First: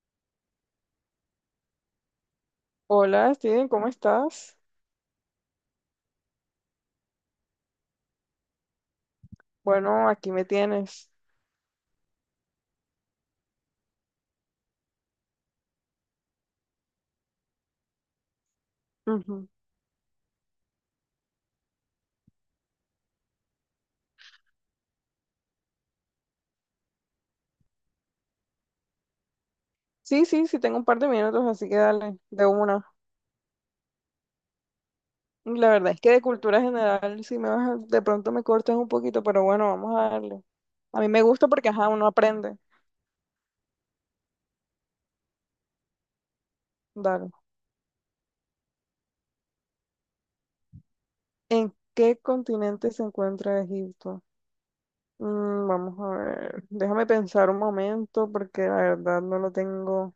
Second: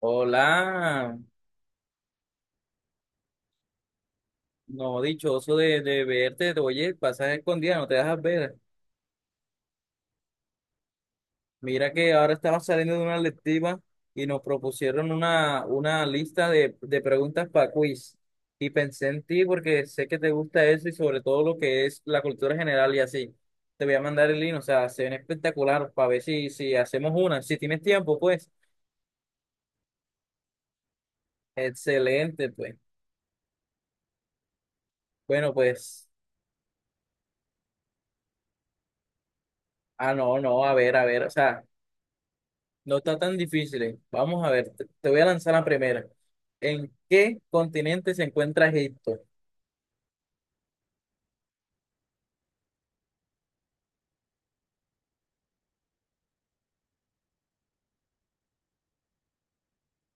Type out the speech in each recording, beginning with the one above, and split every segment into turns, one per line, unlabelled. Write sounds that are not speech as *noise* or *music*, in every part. Hola,
Hola, Steven, ¿cómo estás?
no, dichoso de verte. Oye, pasas escondida, no te dejas ver.
Bueno, aquí me tienes.
Mira que ahora estamos saliendo de una lectiva y nos propusieron una lista de preguntas para quiz. Y pensé en ti
Ujú.
porque sé que te gusta eso y sobre todo lo que es la cultura general y así. Te voy a mandar el link, o sea, se ven espectacular para ver si hacemos una. Si tienes tiempo, pues,
Sí, sí, sí, tengo un par de minutos, así que dale, de
excelente, pues.
una.
Bueno,
La verdad es
pues,
que de cultura general, si me vas a- de pronto me cortas un poquito, pero bueno, vamos a
ah, no,
darle.
no,
A
a
mí me
ver, o
gusta
sea.
porque, ajá, uno aprende.
No está tan difícil. Vamos a ver, te voy a lanzar la primera. ¿En
Dale.
qué continente se encuentra Egipto?
¿En qué continente se encuentra Egipto? Vamos a ver, déjame pensar un momento porque la verdad no lo tengo.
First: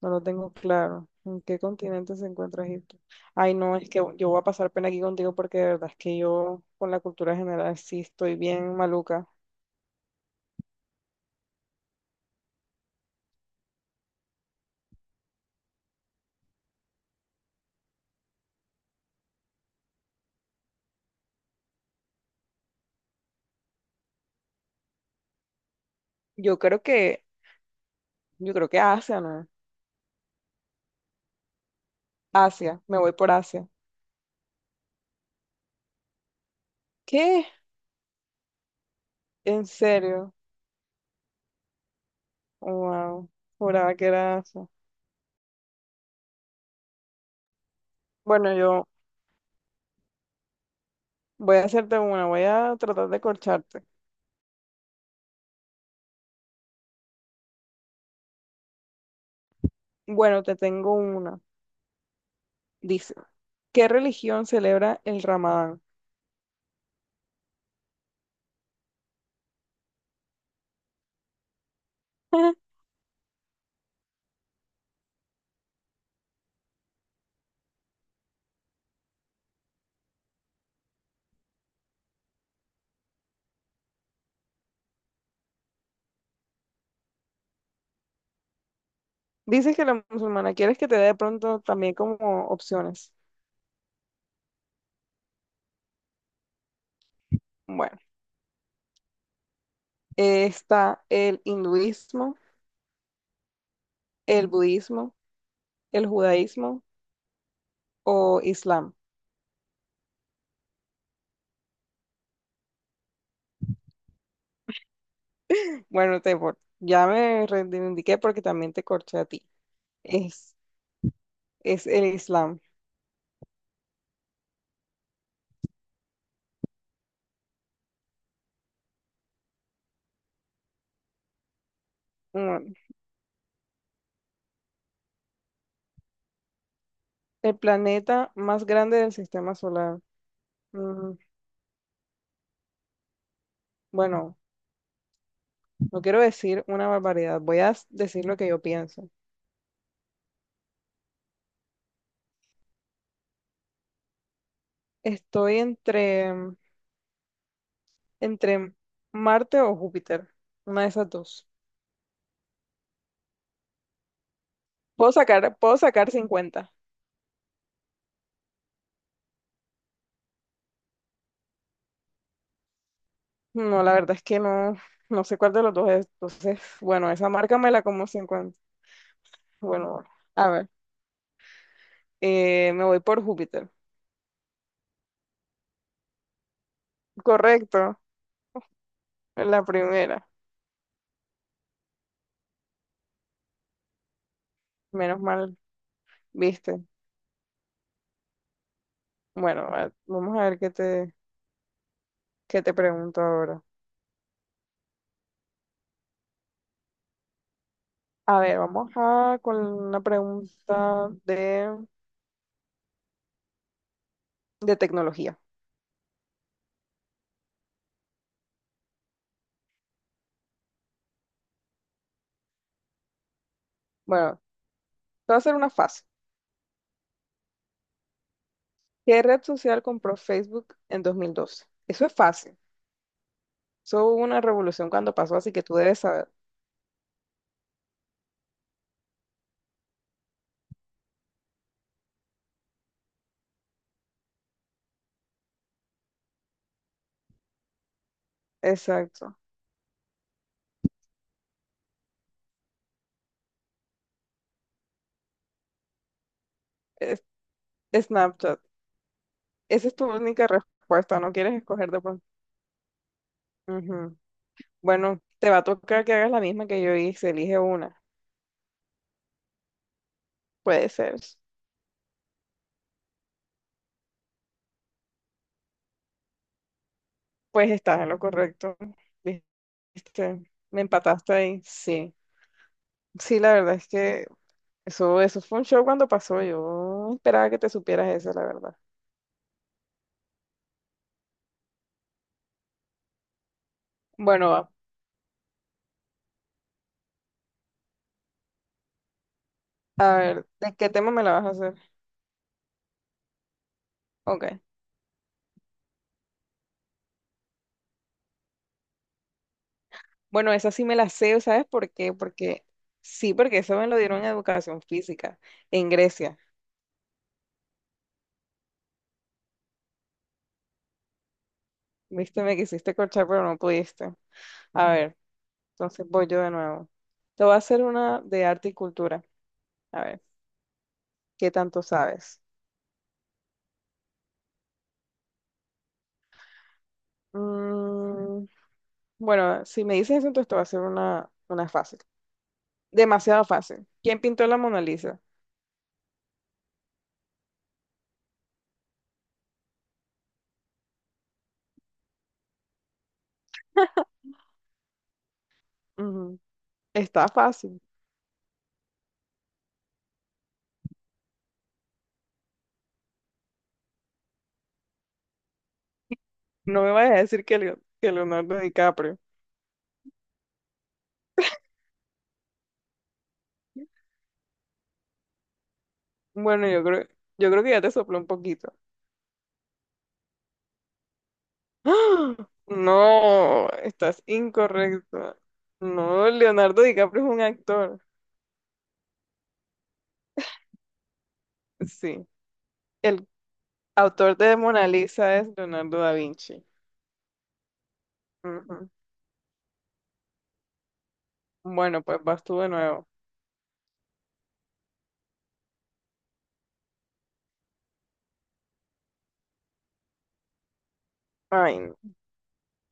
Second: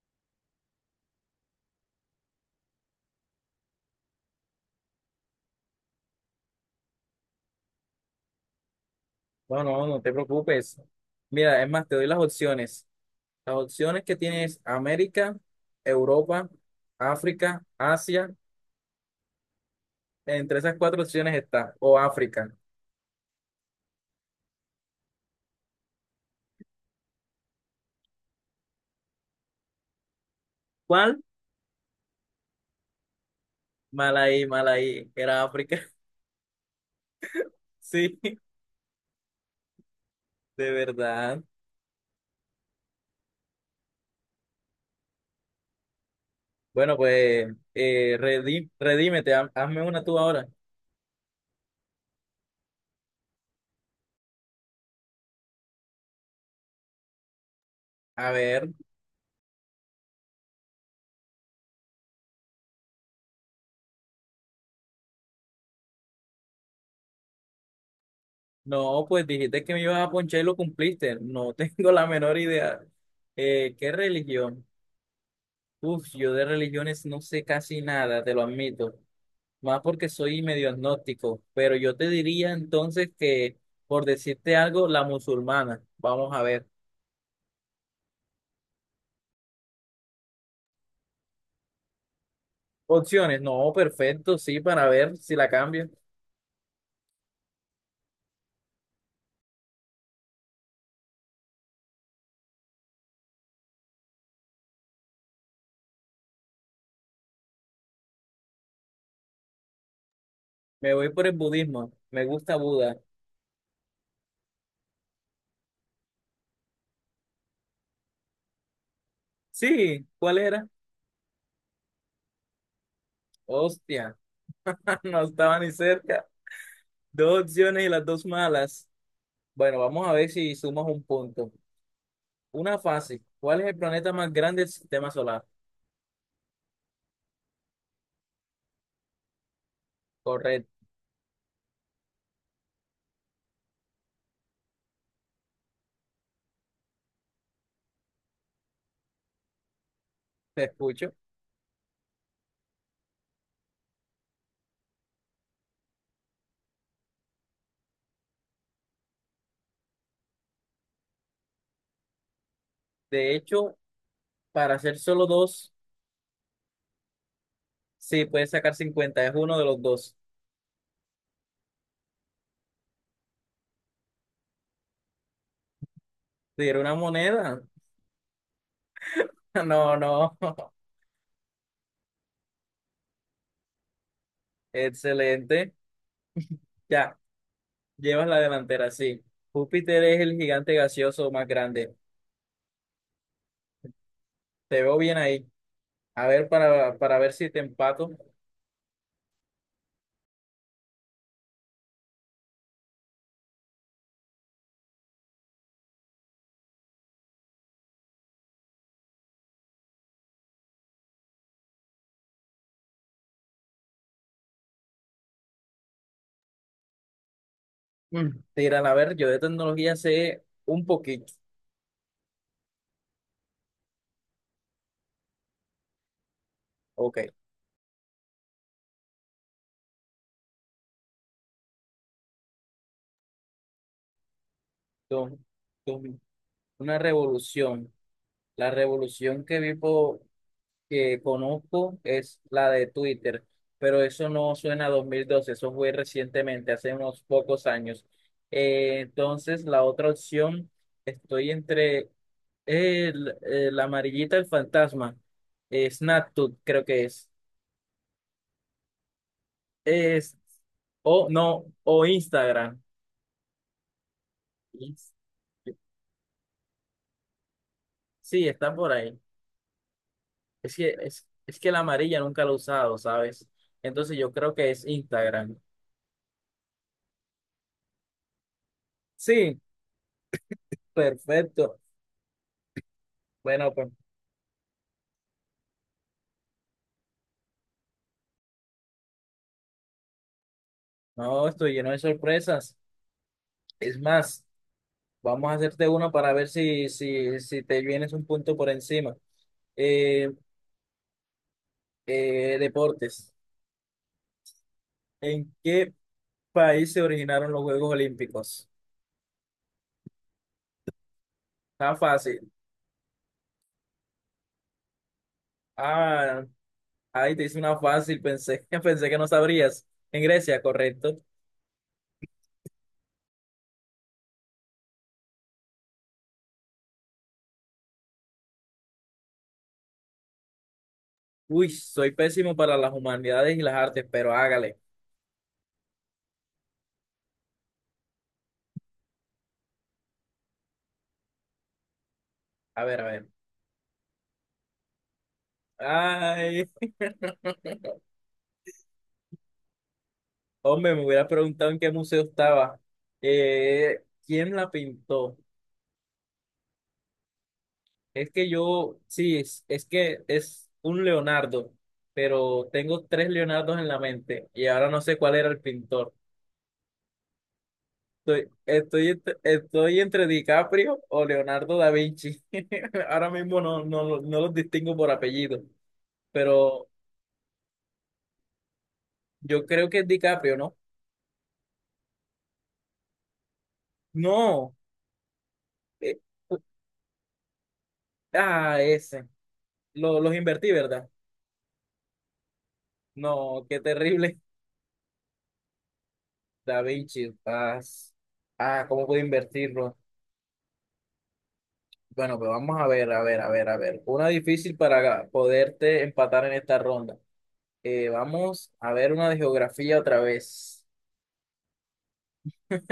No lo tengo claro. ¿En qué continente se encuentra Egipto? Ay, no, es que yo voy a pasar pena aquí contigo porque de verdad es que yo con la cultura general sí estoy bien maluca.
No, no, no te preocupes. Mira, es más, te doy las opciones. Las opciones que tienes: América, Europa, África, Asia. Entre esas cuatro opciones está, o África.
Yo creo que, yo creo que Asia, ¿no?
¿Cuál?
Asia, me voy por Asia.
Mal ahí, mal ahí. Era África. *laughs*
¿Qué?
Sí,
¿En serio?
de verdad.
Wow, juraba que era Asia.
Bueno, pues,
Bueno, yo
redímete, hazme una tú ahora.
voy a hacerte una, voy a tratar de corcharte.
A ver.
Bueno, te tengo una. Dice, ¿qué religión celebra el Ramadán?
No, pues dijiste que me ibas a ponchar y lo cumpliste. No *laughs* tengo la menor
*laughs*
idea. ¿Qué religión? Uf, yo de religiones no sé casi nada, te lo admito. Más porque soy medio agnóstico. Pero yo te diría entonces que, por decirte algo, la musulmana. Vamos a ver.
Dices que la musulmana, ¿quieres que te dé de pronto también como opciones?
Opciones. No, perfecto, sí, para ver si la cambio.
Bueno, está el hinduismo, el budismo, el judaísmo o islam.
Me voy por el budismo. Me gusta Buda.
Bueno, ya me reivindiqué porque también te corché a ti.
Sí, ¿cuál
Es,
era?
es el islam.
Hostia, *laughs* no estaba ni cerca. Dos opciones y las dos malas. Bueno, vamos a ver si sumas un punto.
Bueno,
Una fácil. ¿Cuál es el planeta más grande del sistema solar?
el planeta más grande del sistema solar.
Correcto,
Mm, bueno, no quiero decir una barbaridad, decir lo que yo pienso.
*laughs* te escucho.
Estoy entre, entre Marte o Júpiter, una de esas dos.
De hecho, para hacer solo dos,
Puedo sacar cincuenta.
sí, puedes sacar 50 es uno de los dos.
No, la verdad es que no, no sé cuál de los dos es. Entonces,
¿Te dieron una
bueno, esa marca
moneda?
me la
*laughs*
como cincuenta.
No,
Bueno,
no.
a ver, me voy por Júpiter.
*laughs* Excelente. Ya,
Correcto,
llevas la delantera, sí.
la
Júpiter es
primera.
el gigante gaseoso más grande. Te veo bien
Menos
ahí.
mal,
A ver,
viste.
para ver si te empato.
Bueno, vamos a ver qué te pregunto ahora. A ver, vamos a con una pregunta de tecnología.
Mm, Tiran, a ver, yo de tecnología sé un poquito.
Bueno, te voy a hacer una fácil.
Ok,
¿Qué red social compró Facebook en 2012? Eso es fácil. Eso hubo una revolución cuando pasó,
tú,
así que tú debes
tú.
saber.
Una revolución. La revolución que vivo, que conozco es la de Twitter, pero eso no suena a 2012, eso fue recientemente, hace unos pocos años.
Exacto.
Entonces, la otra opción, estoy entre la amarillita el fantasma, Snapchat, creo que
Es-
es.
Snapchat. Esa es tu
Es,
única respuesta.
o
No quieres
no,
escoger de
o
pronto.
Instagram.
Ujú.
Ins-
Bueno, te va a tocar que hagas la misma que yo hice. Elige una.
Sí, está por ahí. Es
Puede
que,
ser.
es que la amarilla nunca la he usado, ¿sabes? Entonces yo creo que es Instagram.
Pues estás en lo correcto. Viste,
Sí,
me empataste ahí.
perfecto.
Sí. Sí, la
Bueno,
verdad es
pues
que eso fue un show cuando pasó. Yo esperaba que te supieras eso, la verdad.
no, estoy lleno de sorpresas. Es más,
Bueno, va.
vamos a hacerte uno para ver si te vienes un punto por encima.
A
Eh,
ver, ¿de qué tema me la vas a hacer?
deportes.
Ok.
¿En qué país se originaron los Juegos Olímpicos?
Bueno, esa sí me la sé, ¿sabes por
Está
qué?
fácil.
Porque sí, porque eso me lo dieron en educación física en Grecia.
Ah, ahí te hice una fácil, pensé, *laughs* pensé que no sabrías. En Grecia, correcto.
Viste, me quisiste corchar, pero no pudiste. A ver, entonces voy yo de nuevo. Te voy a hacer una de arte y cultura. A ver, ¿qué
Uy,
tanto
soy
sabes?
pésimo para las humanidades y las artes, pero hágale.
Mm, bueno, si me dices eso, entonces te voy a hacer una fácil.
A ver, a ver.
Demasiado fácil. ¿Quién pintó la Mona Lisa?
Ay, hombre, me hubiera preguntado en qué museo estaba. Eh, ¿Quién la pintó?
Ujú, está fácil.
Es que yo, sí, es que es un Leonardo, pero tengo tres Leonardos en la mente y ahora no sé cuál era el pintor.
No me vayas a decir que, que Leonardo DiCaprio.
Estoy entre DiCaprio o Leonardo da Vinci. *laughs* Ahora mismo no los distingo por apellido,
Bueno,
pero
yo creo que ya te sopló un poquito.
yo creo que es DiCaprio, ¿no?
*gasps* ¡Ah! No, estás
No.
incorrecto.
Eh,
No, Leonardo DiCaprio es un actor.
ah, ese. Los invertí, ¿verdad?
Sí, el
No, qué
autor
terrible. *laughs*
de Mona Lisa es Leonardo da Vinci.
Da Vinci, ah, ah,
Ujú.
¿cómo pude invertirlo?
Bueno, pues
Bueno,
vas
pues
tú de
vamos a
nuevo.
ver, a ver. Una difícil para poderte empatar en esta ronda. Vamos a ver una de geografía otra vez.
Ay, no,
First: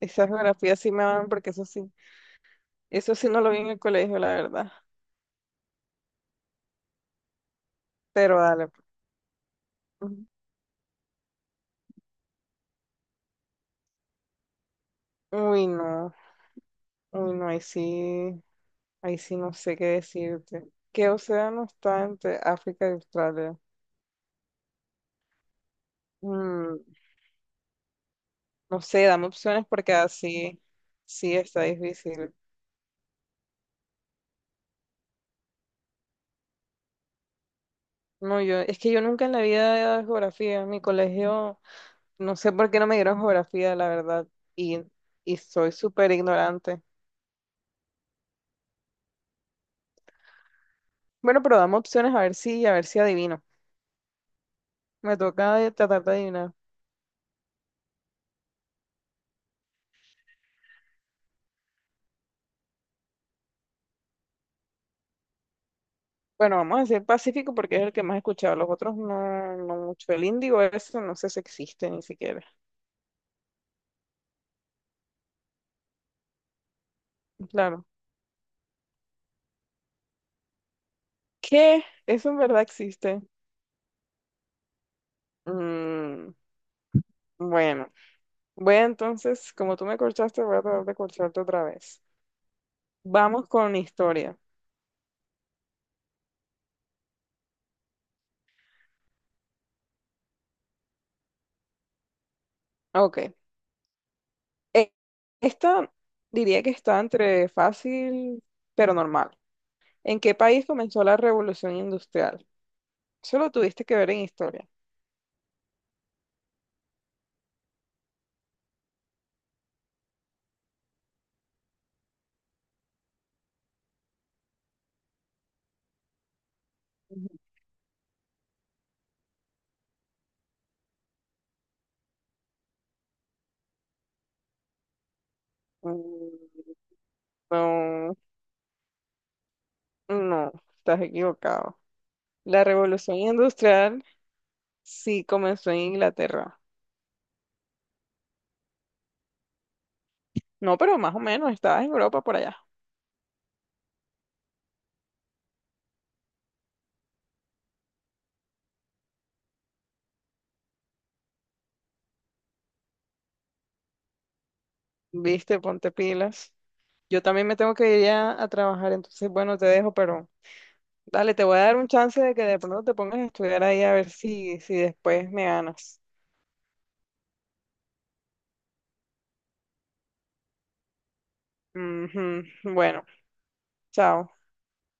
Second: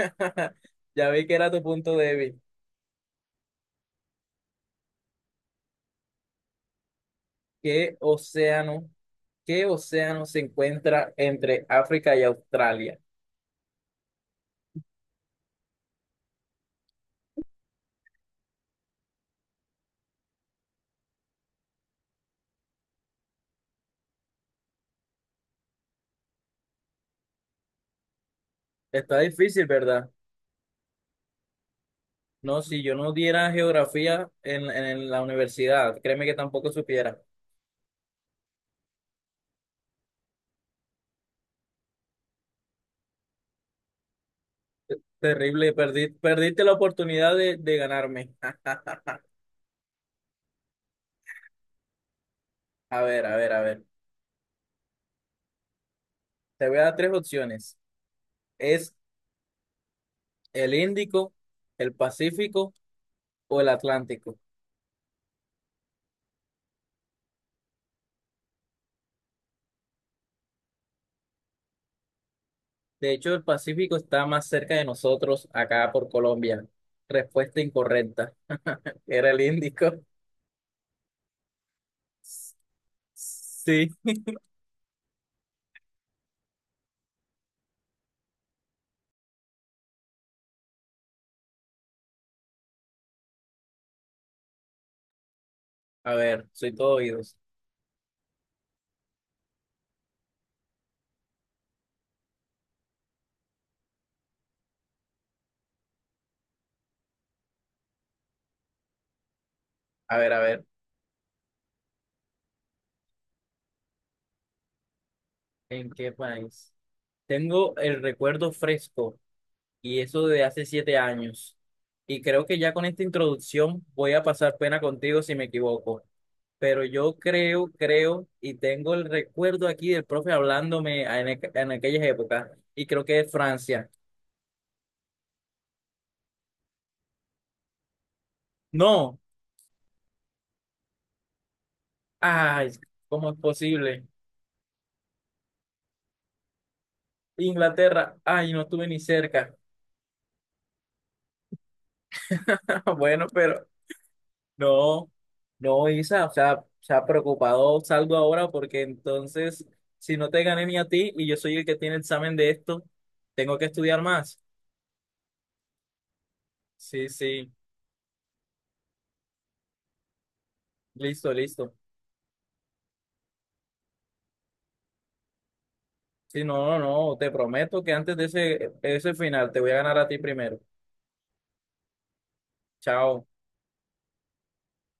esas geografías sí me
Ya vi
van
que era
porque
tu punto débil.
eso sí no lo vi en el colegio, la verdad.
¿Qué
Pero dale, pues.
océano, ¿qué océano
Ujú.
se encuentra entre África y Australia?
Uy, no, uy, no, ahí sí no sé qué decirte. ¿Qué océano está entre África y Australia? Mm, No sé,
Está
dame
difícil,
opciones porque
¿verdad?
así sí está difícil.
No, si yo no diera geografía en la universidad, créeme que tampoco supiera.
No, yo, es que yo nunca en la vida he dado geografía. En mi colegio, no sé por qué no me dieron geografía, la verdad. Y, y soy
Terrible, perdí,
súper
perdiste la
ignorante.
oportunidad de ganarme.
Bueno, pero dame opciones a ver si
A ver, a
adivino.
ver, a ver.
Me toca tratar de adivinar.
Te voy a dar tres opciones. Es el Índico, el Pacífico o el Atlántico.
Bueno, vamos a decir Pacífico porque es el que más he escuchado. Los otros no, no mucho. El Índigo, eso no sé si existe ni siquiera.
De hecho, el Pacífico está más cerca de nosotros acá por Colombia. Respuesta
Claro.
incorrecta. Era el Índico.
¿Qué? ¿Eso en verdad existe?
*laughs* Sí.
Mm, bueno. Voy a entonces, como tú me corchaste, voy a tratar de corcharte otra vez. Vamos con historia.
A ver, soy todo oídos.
Ok. E- Esta diría que está entre fácil pero normal.
A
¿En
ver,
qué
a
país
ver.
comenzó la revolución industrial? Solo tuviste que ver en historia.
¿En qué país? Tengo el recuerdo fresco y eso de hace 7 años. Y creo que ya con esta introducción voy a pasar pena contigo si me equivoco. Pero creo, y tengo el recuerdo aquí del profe hablándome en, en aquellas épocas, y creo que es Francia.
Mm, No,
No,
no, estás equivocado. La
ay,
revolución
¿cómo es
industrial
posible?
sí comenzó en Inglaterra.
Inglaterra, ay, no estuve ni cerca.
No, pero más o menos, estabas en Europa por allá.
*laughs* Bueno, pero no, no, Isa, o sea, sea preocupado salgo ahora porque entonces, si no te gané ni a ti y yo soy el que tiene el examen de esto, tengo que estudiar más.
Viste, ponte pilas.
Sí,
Yo también
sí,
me tengo que ir ya a trabajar, entonces bueno, te dejo, pero
Listo,
dale, te voy a
listo.
dar un chance de que de pronto te pongas a estudiar ahí a ver si, si después me ganas.
Sí, no, no, no, te prometo que antes de ese final te voy a ganar a ti primero.
Ujú, bueno,
Chao.
chao.